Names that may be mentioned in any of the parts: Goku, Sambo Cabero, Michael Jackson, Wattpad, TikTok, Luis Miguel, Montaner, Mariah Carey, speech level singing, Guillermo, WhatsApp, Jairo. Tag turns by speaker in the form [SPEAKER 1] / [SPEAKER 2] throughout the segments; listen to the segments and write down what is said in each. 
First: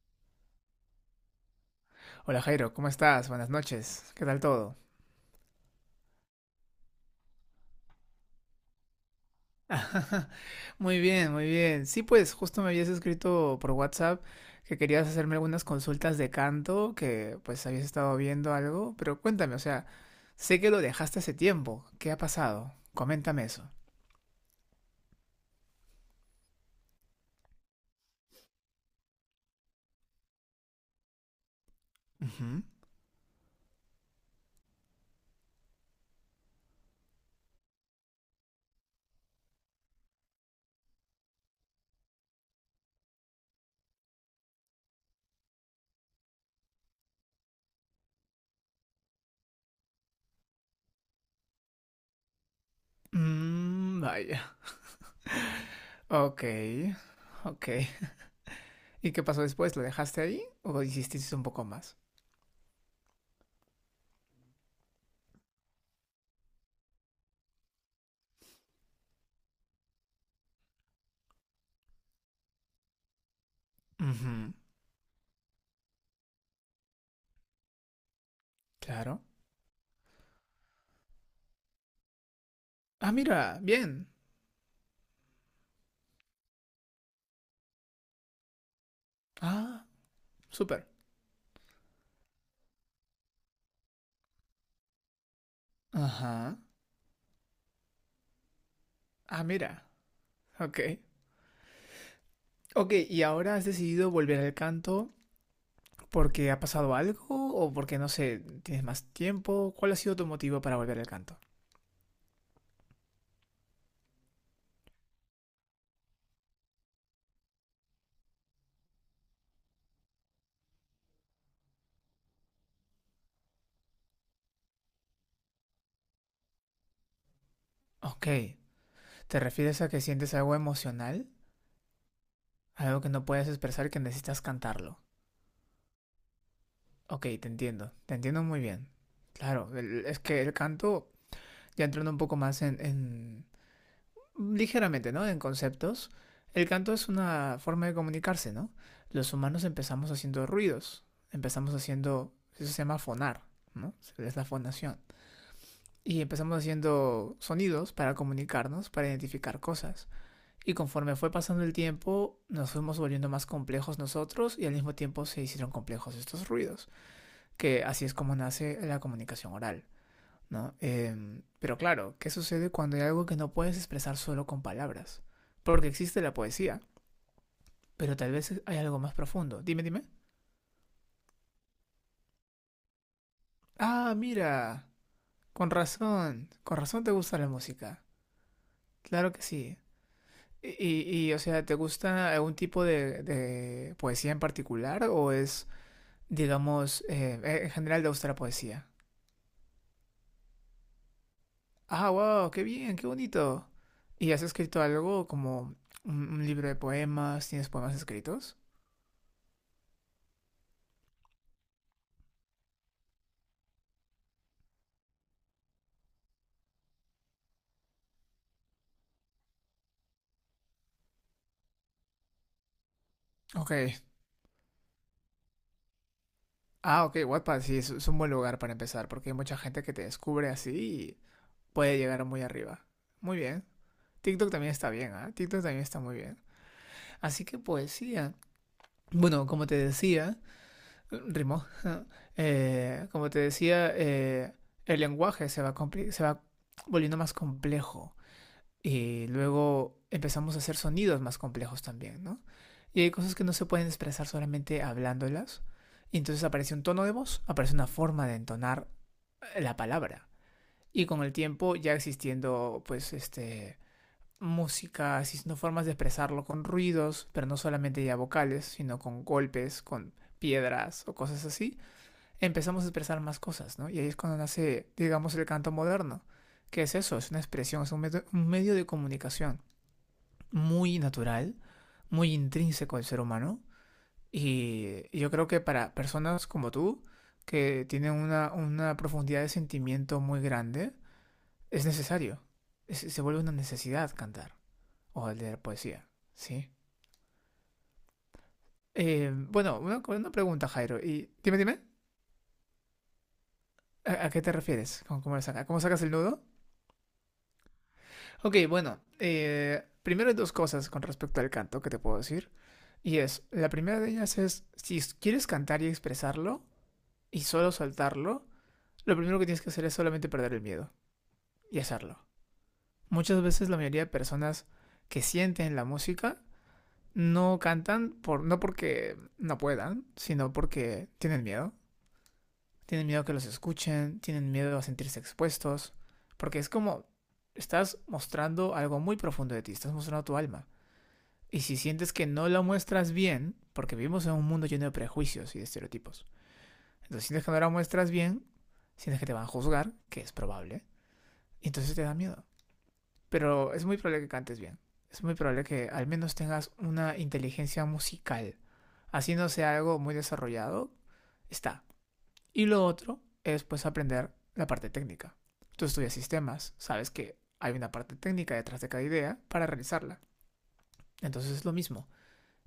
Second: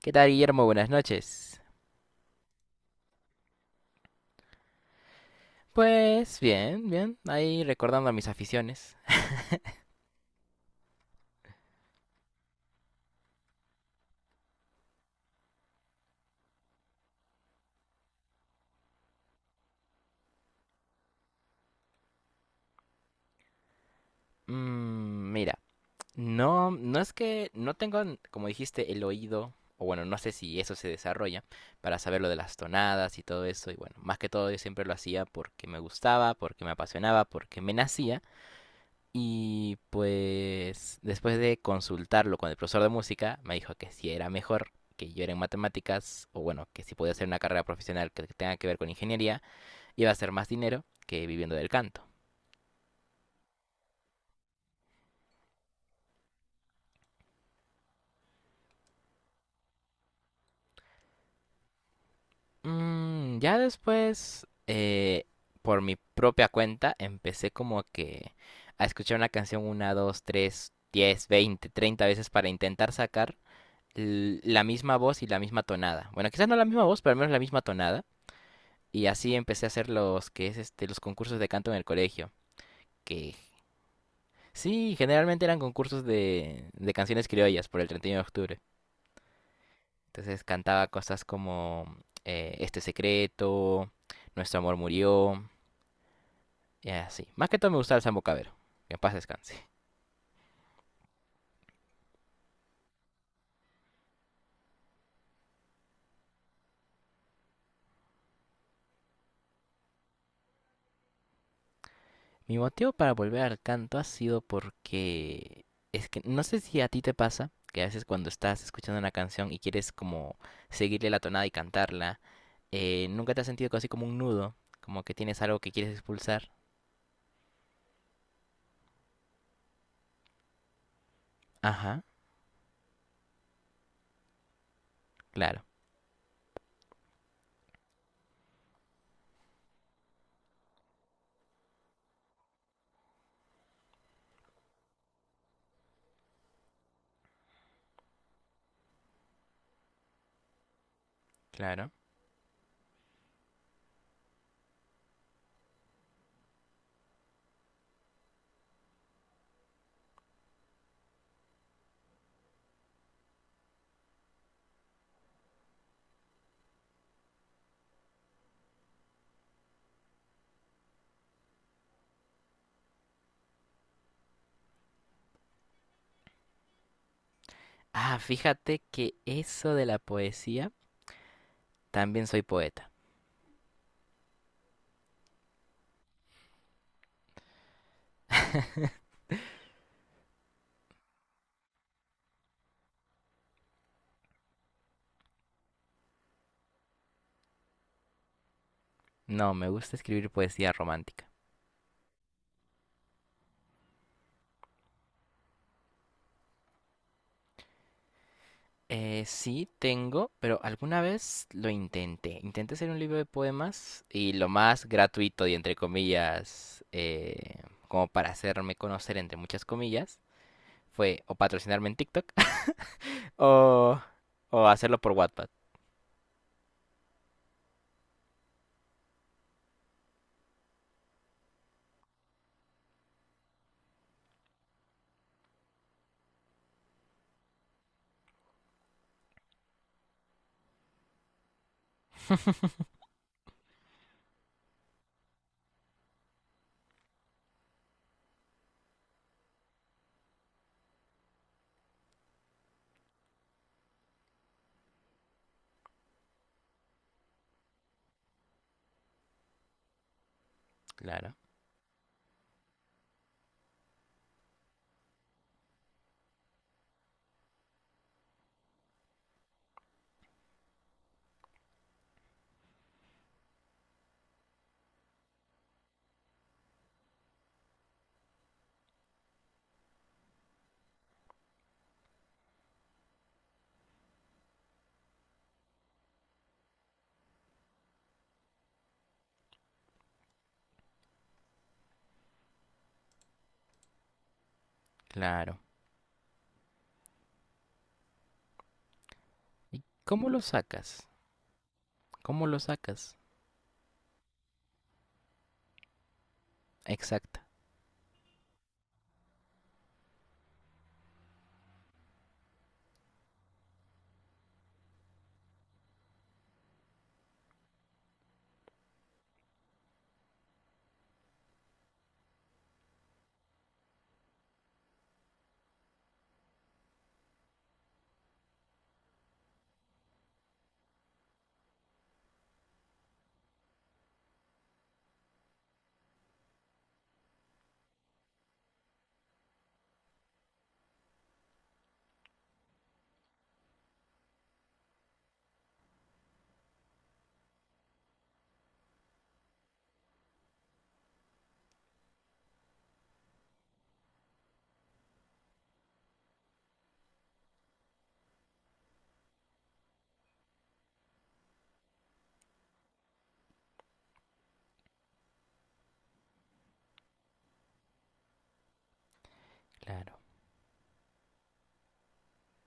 [SPEAKER 1] ¿Qué tal, Guillermo? Buenas noches.
[SPEAKER 2] Hola Jairo, ¿cómo estás? Buenas noches. ¿Qué tal todo?
[SPEAKER 1] Pues bien, bien, ahí recordando mis aficiones.
[SPEAKER 2] Muy bien, muy bien. Sí, pues justo me habías escrito por WhatsApp que querías hacerme algunas consultas de canto, que pues habías estado viendo algo, pero cuéntame, o sea, sé que lo dejaste hace tiempo. ¿Qué ha pasado? Coméntame eso.
[SPEAKER 1] Mira, no, no es que no tengo, como dijiste, el oído, o bueno, no sé si eso se desarrolla, para saber lo de las
[SPEAKER 2] Ujú.
[SPEAKER 1] tonadas y todo eso. Y bueno, más que todo yo siempre lo hacía porque me gustaba, porque me apasionaba, porque me nacía. Y pues después de consultarlo con el profesor de música, me dijo que si era mejor que yo era en matemáticas, o bueno, que si podía hacer una carrera profesional que tenga que ver con ingeniería, iba a ser más dinero que viviendo del canto.
[SPEAKER 2] Mm, vaya. Ok, ok. ¿Y qué pasó después? ¿Lo dejaste ahí o hiciste un poco más?
[SPEAKER 1] Ya después, por mi propia cuenta, empecé como que a escuchar una canción una, dos, tres, 10, 20, 30 veces para intentar sacar
[SPEAKER 2] Ujú,
[SPEAKER 1] la misma voz y la misma tonada. Bueno, quizás no la misma voz, pero al menos la misma tonada. Y
[SPEAKER 2] claro.
[SPEAKER 1] así empecé a hacer los que es este, los concursos de canto en el colegio.
[SPEAKER 2] Ah,
[SPEAKER 1] Que
[SPEAKER 2] mira, bien.
[SPEAKER 1] sí, generalmente eran concursos de canciones criollas por el 31 de octubre.
[SPEAKER 2] Ah,
[SPEAKER 1] Entonces
[SPEAKER 2] súper.
[SPEAKER 1] cantaba cosas como Este secreto, Nuestro amor murió,
[SPEAKER 2] Ajá.
[SPEAKER 1] y así. Más que todo me gustaba el Sambo Cabero, que en paz
[SPEAKER 2] Ah,
[SPEAKER 1] descanse.
[SPEAKER 2] mira, ok. Ok, ¿y ahora has decidido volver al canto porque ha pasado algo o porque, no sé, tienes más tiempo? ¿Cuál ha sido tu motivo para volver al canto?
[SPEAKER 1] Mi motivo para volver al canto ha sido porque es que no sé si a ti te pasa que a veces cuando estás escuchando una canción y quieres como seguirle la tonada y cantarla, nunca te has sentido así como un nudo, como que tienes algo que quieres expulsar.
[SPEAKER 2] Ok, ¿te refieres a que sientes algo emocional?
[SPEAKER 1] Ajá,
[SPEAKER 2] Algo que no puedes expresar que necesitas cantarlo.
[SPEAKER 1] claro,
[SPEAKER 2] Ok, te entiendo muy bien. Claro, es que el canto, ya entrando un poco más en, ligeramente, ¿no? En conceptos, el canto es una forma de comunicarse, ¿no? Los humanos empezamos haciendo ruidos, empezamos
[SPEAKER 1] claro.
[SPEAKER 2] haciendo, eso se llama fonar, ¿no? Es la fonación. Y empezamos haciendo sonidos para comunicarnos, para identificar cosas. Y conforme fue pasando el tiempo, nos fuimos volviendo más complejos nosotros y al mismo tiempo se hicieron complejos estos ruidos, que así es como nace la comunicación oral. ¿No? Pero claro, ¿qué sucede cuando hay algo que no puedes expresar solo con palabras? Porque existe la poesía, pero
[SPEAKER 1] Ah,
[SPEAKER 2] tal vez hay
[SPEAKER 1] fíjate
[SPEAKER 2] algo más
[SPEAKER 1] que
[SPEAKER 2] profundo.
[SPEAKER 1] eso
[SPEAKER 2] Dime,
[SPEAKER 1] de la
[SPEAKER 2] dime.
[SPEAKER 1] poesía, también soy poeta.
[SPEAKER 2] Ah, mira, con razón te gusta la música. Claro que sí. Y, o sea, ¿te gusta algún tipo de poesía en particular o es, digamos, en general te gusta la poesía?
[SPEAKER 1] No, me gusta escribir poesía romántica.
[SPEAKER 2] Ah, wow, qué bien, qué bonito. ¿Y has escrito algo como un libro de poemas? ¿Tienes poemas escritos?
[SPEAKER 1] Sí, tengo, pero alguna vez lo intenté. Intenté hacer un libro de poemas y lo más gratuito y entre comillas, como para hacerme conocer entre muchas comillas, fue o patrocinarme en TikTok
[SPEAKER 2] Ok,
[SPEAKER 1] o, o hacerlo por Wattpad.
[SPEAKER 2] ah, ok, Wattpad sí, es un buen lugar para empezar, porque hay mucha gente que te descubre así y puede llegar muy arriba. Muy bien. TikTok también está bien, ¿ah? TikTok también está muy bien. Así que poesía. Bueno, como te decía, rimó. Como te decía, el lenguaje se va, se va volviendo más complejo. Y luego empezamos a hacer sonidos más complejos también, ¿no? Y hay cosas que no se pueden expresar solamente hablándolas. Y entonces aparece un tono de voz, aparece una forma de entonar la palabra. Y con el
[SPEAKER 1] Claro,
[SPEAKER 2] tiempo ya existiendo, pues, música, existiendo formas de expresarlo con ruidos, pero no solamente ya vocales, sino con golpes, con piedras o cosas así, empezamos a expresar más cosas, ¿no? Y ahí es cuando nace, digamos, el canto moderno. ¿Qué es eso? Es una expresión, es un medio de comunicación muy natural, muy intrínseco al ser humano. Y yo creo que para personas como tú, que tienen una profundidad de sentimiento muy grande, es necesario. Se vuelve una necesidad cantar o leer
[SPEAKER 1] claro.
[SPEAKER 2] poesía, ¿sí? Bueno,
[SPEAKER 1] ¿Y
[SPEAKER 2] una,
[SPEAKER 1] cómo
[SPEAKER 2] una
[SPEAKER 1] lo
[SPEAKER 2] pregunta, Jairo.
[SPEAKER 1] sacas?
[SPEAKER 2] Y dime, dime,
[SPEAKER 1] ¿Cómo lo sacas?
[SPEAKER 2] ¿a qué te refieres? ¿Cómo sacas el nudo?
[SPEAKER 1] Exacto,
[SPEAKER 2] Ok, bueno, primero hay dos cosas con respecto al canto que te puedo decir. Y es, la primera de ellas es, si quieres cantar y expresarlo y solo soltarlo, lo primero que tienes que hacer es solamente perder el miedo y hacerlo. Muchas veces la mayoría de personas que sienten la música no cantan por, no porque no puedan, sino porque tienen miedo. Tienen miedo que los escuchen, tienen miedo a sentirse expuestos, porque es como estás mostrando algo muy profundo de ti, estás mostrando tu alma. Y si sientes que no la muestras bien, porque vivimos en un mundo lleno de prejuicios y de estereotipos, entonces sientes que no la muestras bien, sientes que te van a juzgar, que es probable, y entonces te da miedo. Pero es muy probable que cantes bien. Es muy probable que al menos tengas una inteligencia musical. Así no sea algo muy desarrollado, está. Y lo otro es pues aprender la parte técnica. Tú estudias sistemas, sabes que hay una parte técnica detrás de cada idea para
[SPEAKER 1] claro.
[SPEAKER 2] realizarla. Entonces es lo mismo.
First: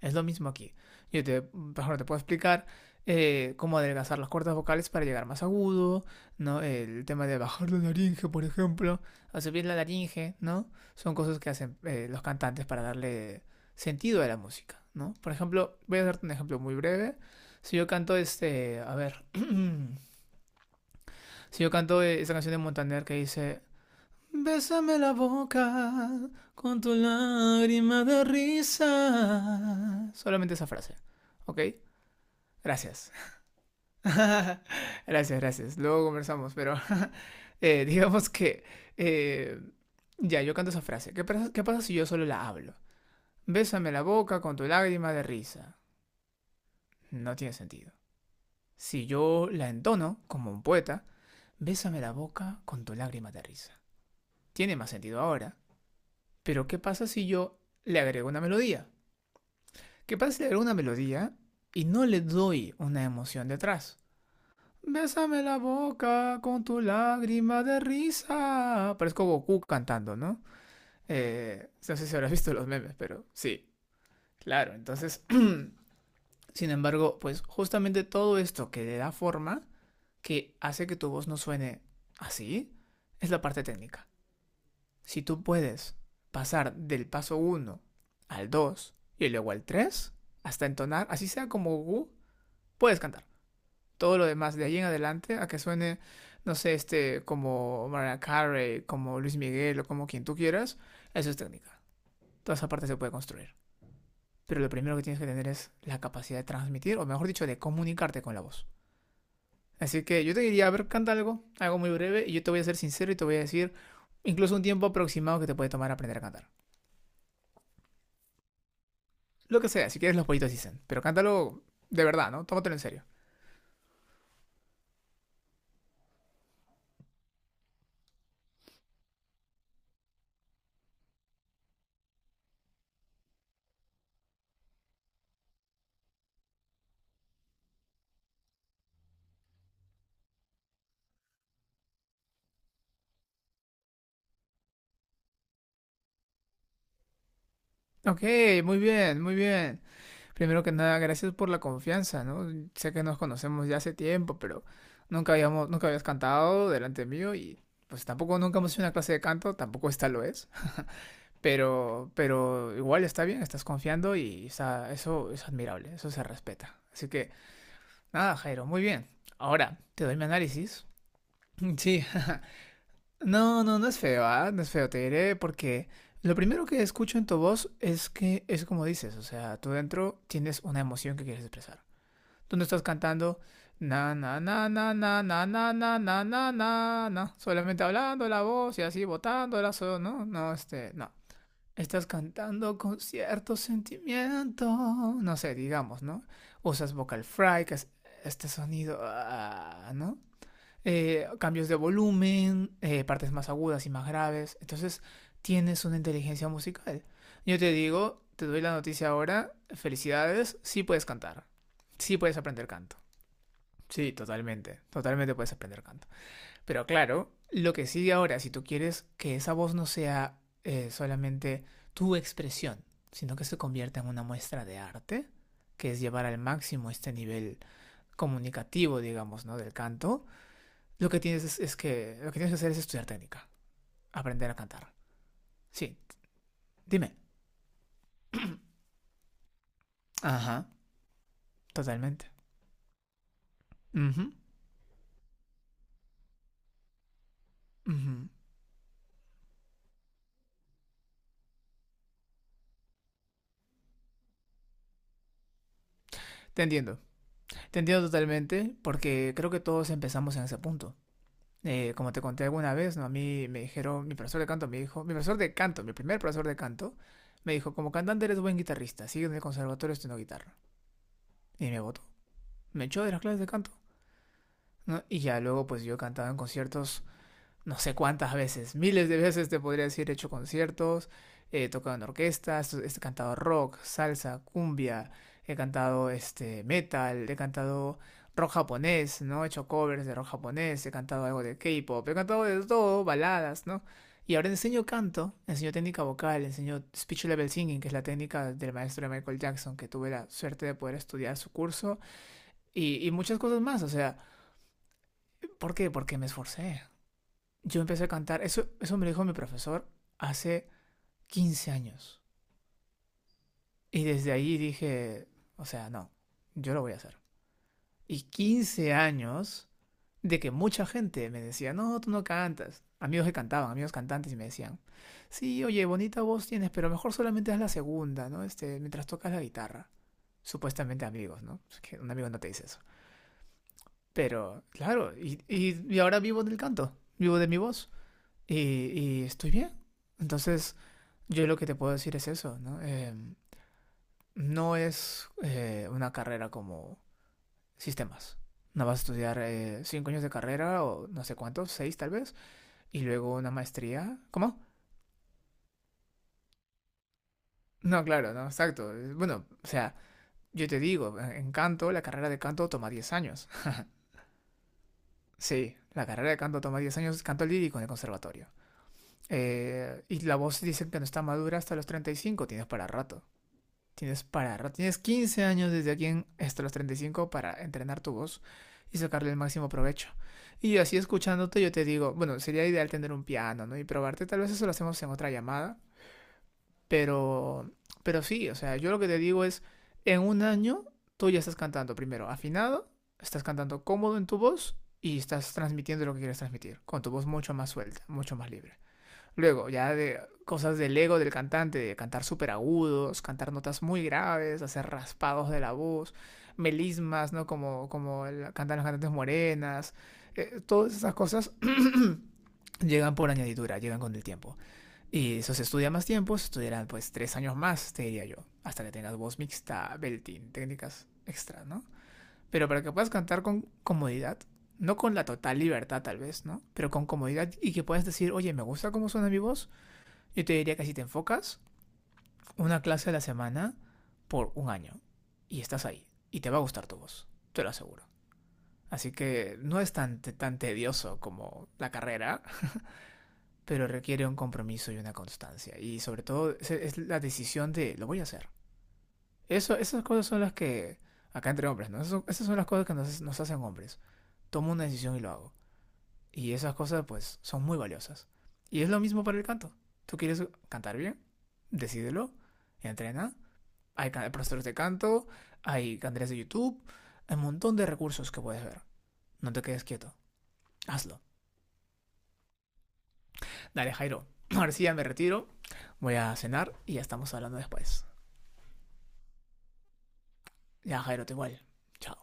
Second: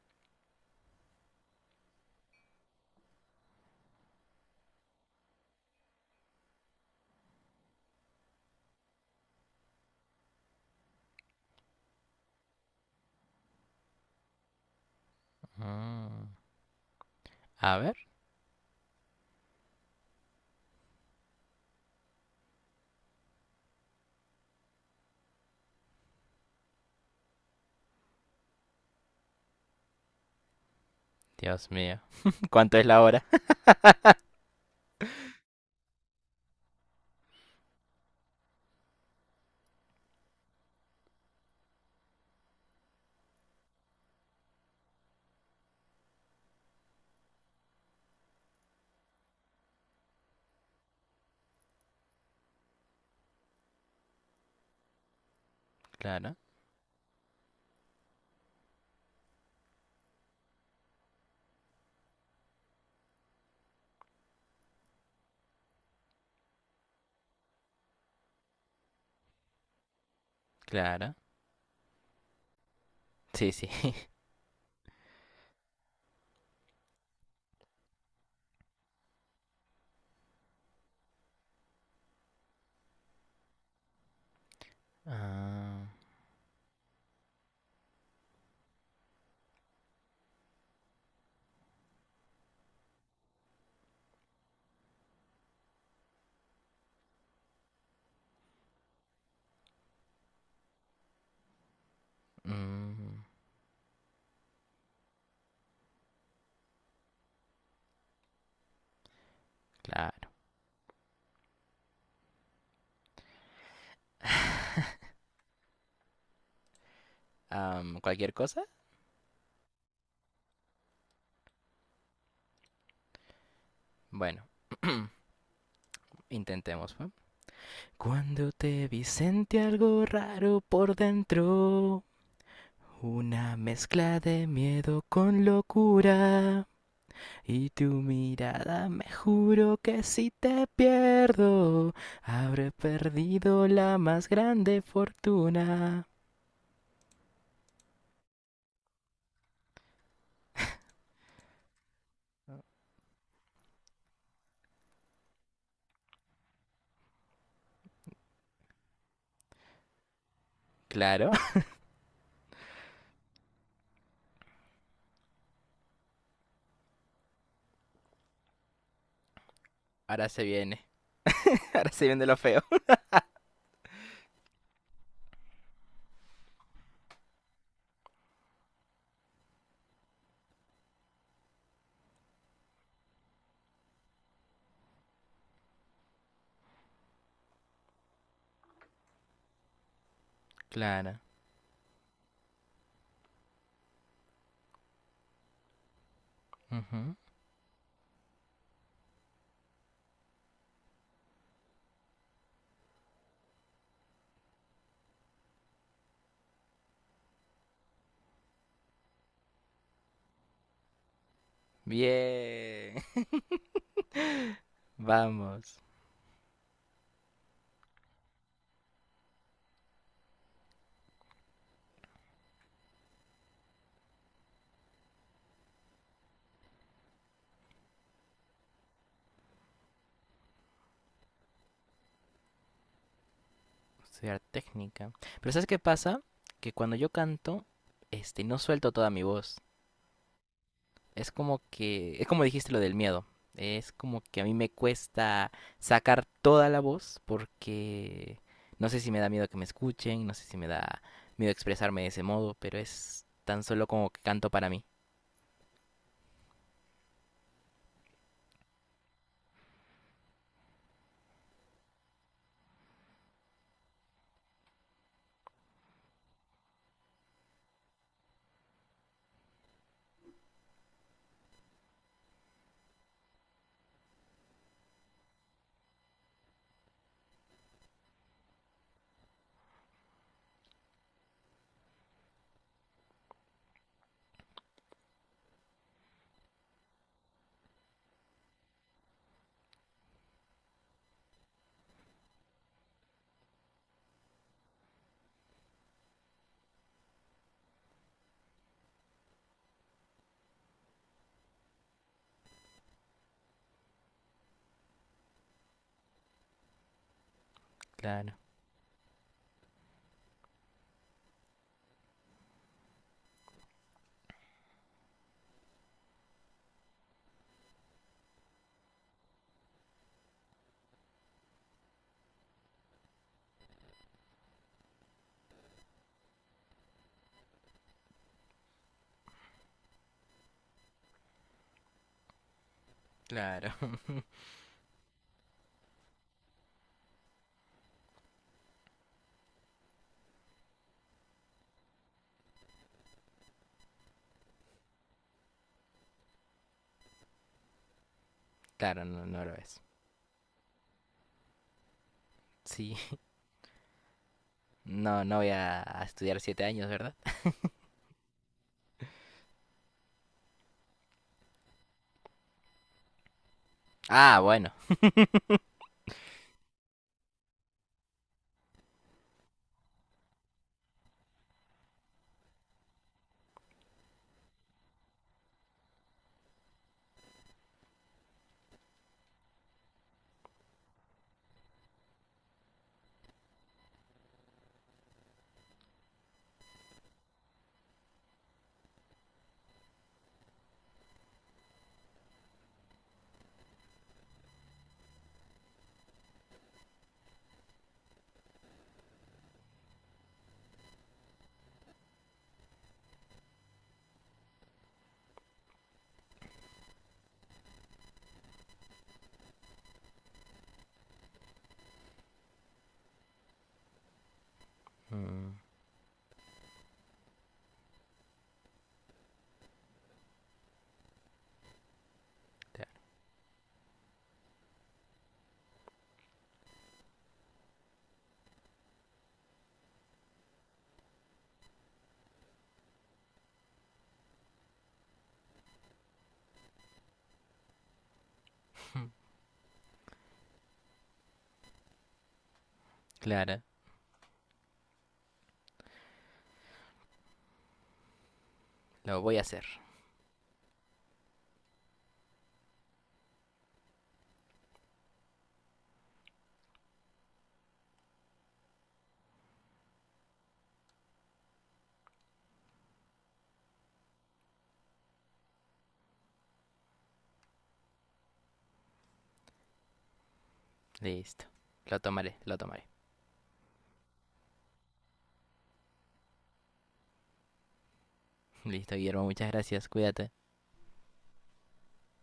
[SPEAKER 2] Es lo mismo aquí. Yo te, por ejemplo, te puedo explicar cómo adelgazar las cuerdas vocales para llegar más agudo, ¿no? El tema de bajar la laringe, por ejemplo, o subir la laringe, ¿no? Son cosas que hacen los cantantes para darle sentido a la música, ¿no? Por ejemplo, voy a darte
[SPEAKER 1] Mm.
[SPEAKER 2] un ejemplo muy breve. Si
[SPEAKER 1] A
[SPEAKER 2] yo
[SPEAKER 1] ver,
[SPEAKER 2] canto a ver, si yo canto esta canción de Montaner que dice bésame la boca con tu lágrima de risa. Solamente esa frase, ¿ok?
[SPEAKER 1] Dios mío, ¿cuánto es la
[SPEAKER 2] Gracias.
[SPEAKER 1] hora?
[SPEAKER 2] Gracias, gracias. Luego conversamos, pero digamos que... eh, ya, yo canto esa frase. ¿Qué pasa si yo solo la hablo? Bésame la boca con tu lágrima de risa. No tiene sentido. Si yo la entono como un poeta, bésame la boca con tu lágrima de risa. Tiene más sentido ahora.
[SPEAKER 1] Claro,
[SPEAKER 2] Pero ¿qué pasa si yo le agrego una melodía? ¿Qué pasa si le agrego una melodía y no le doy una emoción detrás? Bésame la boca con tu lágrima de risa. Parezco Goku cantando, ¿no?
[SPEAKER 1] claro.
[SPEAKER 2] No sé si habrás visto los memes, pero
[SPEAKER 1] Sí, sí.
[SPEAKER 2] sí, claro. Entonces, sin embargo, pues justamente todo esto que le da forma, que hace que tu voz no suene así, es la parte técnica. Si tú
[SPEAKER 1] Ah,
[SPEAKER 2] puedes pasar del paso uno al 2 y luego al 3 hasta entonar, así sea como Gu, puedes cantar. Todo lo demás de ahí en adelante, a que suene, no sé, como Mariah Carey, como Luis Miguel o como quien tú quieras, eso es técnica. Toda esa parte se puede
[SPEAKER 1] mm,
[SPEAKER 2] construir. Pero lo primero que tienes que tener es la capacidad de transmitir, o mejor dicho, de comunicarte con la voz. Así que
[SPEAKER 1] claro.
[SPEAKER 2] yo te diría, a ver, canta algo, algo muy breve, y yo te voy a ser sincero y te voy a decir incluso un tiempo aproximado que te puede tomar aprender a cantar.
[SPEAKER 1] ¿Cualquier cosa?
[SPEAKER 2] Lo que sea, si quieres los pollitos dicen. Pero cántalo de verdad, ¿no? Tómatelo en serio.
[SPEAKER 1] Bueno, intentemos. ¿Va? Cuando te vi sentí algo raro por dentro. Una mezcla de miedo con locura. Y tu mirada me juro que si te pierdo, habré perdido la más grande fortuna.
[SPEAKER 2] Ok, muy bien, muy bien. Primero que nada, gracias por la confianza, ¿no? Sé que nos conocemos ya hace tiempo, pero nunca habíamos, nunca habías cantado delante mío y pues tampoco nunca hemos hecho una clase de canto, tampoco esta lo es.
[SPEAKER 1] Claro,
[SPEAKER 2] Pero, igual está bien, estás confiando y está, eso es admirable, eso se respeta. Así que, nada, Jairo, muy bien. Ahora, te doy mi
[SPEAKER 1] ahora se viene.
[SPEAKER 2] análisis.
[SPEAKER 1] Ahora
[SPEAKER 2] Sí,
[SPEAKER 1] se viene lo feo.
[SPEAKER 2] no, no, no es feo, ¿ah? No es feo, te diré porque lo primero que escucho en tu voz es que es como dices, o sea, tú dentro tienes una emoción que quieres expresar. Tú no estás cantando na na na na na na na na na na na na, solamente hablando la voz y así botando la so, no, no, no.
[SPEAKER 1] Claro.
[SPEAKER 2] Estás cantando con cierto sentimiento, no sé, digamos, ¿no? Usas
[SPEAKER 1] Ujú.
[SPEAKER 2] vocal fry, que es este sonido, ah, ¿no? Cambios de volumen, partes más agudas y más graves. Entonces tienes una inteligencia musical. Yo te digo, te doy la noticia ahora, felicidades, sí puedes cantar, sí puedes aprender
[SPEAKER 1] Bien.
[SPEAKER 2] canto. Sí, totalmente, totalmente puedes
[SPEAKER 1] Vamos,
[SPEAKER 2] aprender canto. Pero claro, lo que sigue ahora, si tú quieres que esa voz no sea solamente tu expresión, sino que se convierta en una muestra de arte, que es llevar al máximo este nivel comunicativo, digamos, ¿no? Del canto, lo que tienes es que lo que tienes que hacer es estudiar técnica,
[SPEAKER 1] a estudiar
[SPEAKER 2] aprender a cantar.
[SPEAKER 1] técnica. Pero ¿sabes qué
[SPEAKER 2] Sí,
[SPEAKER 1] pasa? Que cuando yo
[SPEAKER 2] dime.
[SPEAKER 1] canto, este, no suelto toda mi voz.
[SPEAKER 2] Ajá,
[SPEAKER 1] Es
[SPEAKER 2] totalmente.
[SPEAKER 1] como dijiste lo del miedo. Es como
[SPEAKER 2] Ujú,
[SPEAKER 1] que a mí me cuesta sacar toda la voz
[SPEAKER 2] ujú.
[SPEAKER 1] porque no sé si me da miedo que me escuchen, no sé si me da miedo expresarme de ese modo, pero es tan solo como que canto para mí.
[SPEAKER 2] Te entiendo, te entiendo totalmente porque creo que todos empezamos en ese punto. Como te conté alguna vez, ¿no? A mí me dijeron, mi profesor de canto me dijo, mi profesor de canto, mi primer profesor de canto, me dijo, como cantante eres buen guitarrista, sigue en el conservatorio estudiando guitarra. Y me votó. Me echó de las clases de canto, ¿no? Y ya luego pues yo cantaba en conciertos no sé cuántas veces, miles de veces te podría decir, he hecho conciertos, he tocado en orquestas, he cantado rock, salsa, cumbia, he cantado metal, he cantado rock japonés, ¿no? He hecho covers de rock japonés, he cantado algo de K-pop, he cantado de todo, baladas, ¿no? Y ahora enseño canto, enseño técnica vocal, enseño speech level singing, que es la técnica del maestro de Michael Jackson, que tuve la suerte de poder estudiar su curso, y muchas cosas más, o sea, ¿por qué? Porque me esforcé, yo empecé a
[SPEAKER 1] Claro,
[SPEAKER 2] cantar. Eso me lo dijo mi profesor hace 15 años. Y desde ahí dije, o sea, no, yo lo voy a hacer. Y 15 años de que mucha gente me decía, no, tú no cantas. Amigos que cantaban, amigos cantantes, y me decían, sí, oye, bonita voz tienes, pero mejor solamente haz la segunda, ¿no? Mientras tocas la guitarra. Supuestamente amigos, ¿no? Es que un amigo no te dice eso.
[SPEAKER 1] claro,
[SPEAKER 2] Pero, claro, y ahora vivo del canto, vivo de mi voz. Y, y, estoy bien. Entonces, yo lo que te puedo decir es eso, ¿no? No es una carrera como sistemas. No vas a
[SPEAKER 1] claro, no,
[SPEAKER 2] estudiar
[SPEAKER 1] no lo es.
[SPEAKER 2] 5 años de carrera o no sé cuántos, seis tal vez,
[SPEAKER 1] Sí,
[SPEAKER 2] y luego una maestría. ¿Cómo?
[SPEAKER 1] no, no voy a estudiar 7 años, ¿verdad?
[SPEAKER 2] No, claro, no, exacto. Bueno, o sea, yo te digo, en canto, la carrera de canto toma 10 años.
[SPEAKER 1] Ah, bueno.
[SPEAKER 2] Sí, la carrera de canto toma 10 años, canto lírico en el conservatorio. Y la voz dicen que no está madura hasta los 35. Tienes para rato. Tienes 15 años desde aquí hasta los 35 para entrenar tu voz y sacarle el máximo provecho. Y así escuchándote yo te digo, bueno, sería ideal tener un piano, ¿no? Y probarte, tal vez eso lo hacemos en otra llamada, pero pero sí, o sea, yo lo que te digo es en un año tú ya estás cantando primero afinado, estás cantando cómodo en tu voz y estás transmitiendo lo que quieres transmitir, con tu voz mucho más suelta, mucho más libre. Luego, ya de cosas del ego del cantante, de cantar súper agudos, cantar notas muy graves, hacer raspados de la voz, melismas, ¿no? Como cantan las cantantes morenas. Todas esas cosas llegan por añadidura, llegan con el tiempo. Y
[SPEAKER 1] Mm,
[SPEAKER 2] eso se estudia más tiempo, se estudiarán pues 3 años más, te diría yo, hasta que tengas voz mixta, belting, técnicas extras, ¿no? Pero para que
[SPEAKER 1] claro.
[SPEAKER 2] puedas cantar con comodidad, no con la total libertad tal vez, ¿no? Pero con comodidad y que puedas decir, oye, me gusta cómo suena mi voz, yo te diría que si te enfocas una clase a la semana por un año y estás ahí y te va a gustar tu voz, te lo aseguro. Así que no es tan, tan tedioso como la carrera,
[SPEAKER 1] Claro.
[SPEAKER 2] pero requiere un compromiso y una constancia. Y sobre todo es, la decisión de lo voy a hacer.
[SPEAKER 1] Lo voy a hacer.
[SPEAKER 2] Eso, esas cosas son las que, acá entre hombres, ¿no? Eso, esas son las cosas que nos hacen hombres. Tomo una decisión y lo hago. Y esas cosas pues son muy valiosas. Y es lo mismo para el canto. ¿Tú quieres cantar bien? Decídelo, entrena. Hay profesores de canto, hay canales de YouTube, hay un montón de recursos que puedes ver. No te quedes quieto, hazlo.
[SPEAKER 1] Listo. Lo tomaré, lo tomaré.
[SPEAKER 2] Dale, Jairo. Ahora sí ya me retiro, voy a cenar y ya estamos hablando después.
[SPEAKER 1] Listo, Guillermo, muchas gracias. Cuídate.
[SPEAKER 2] Ya, Jairo, te igual. Chao.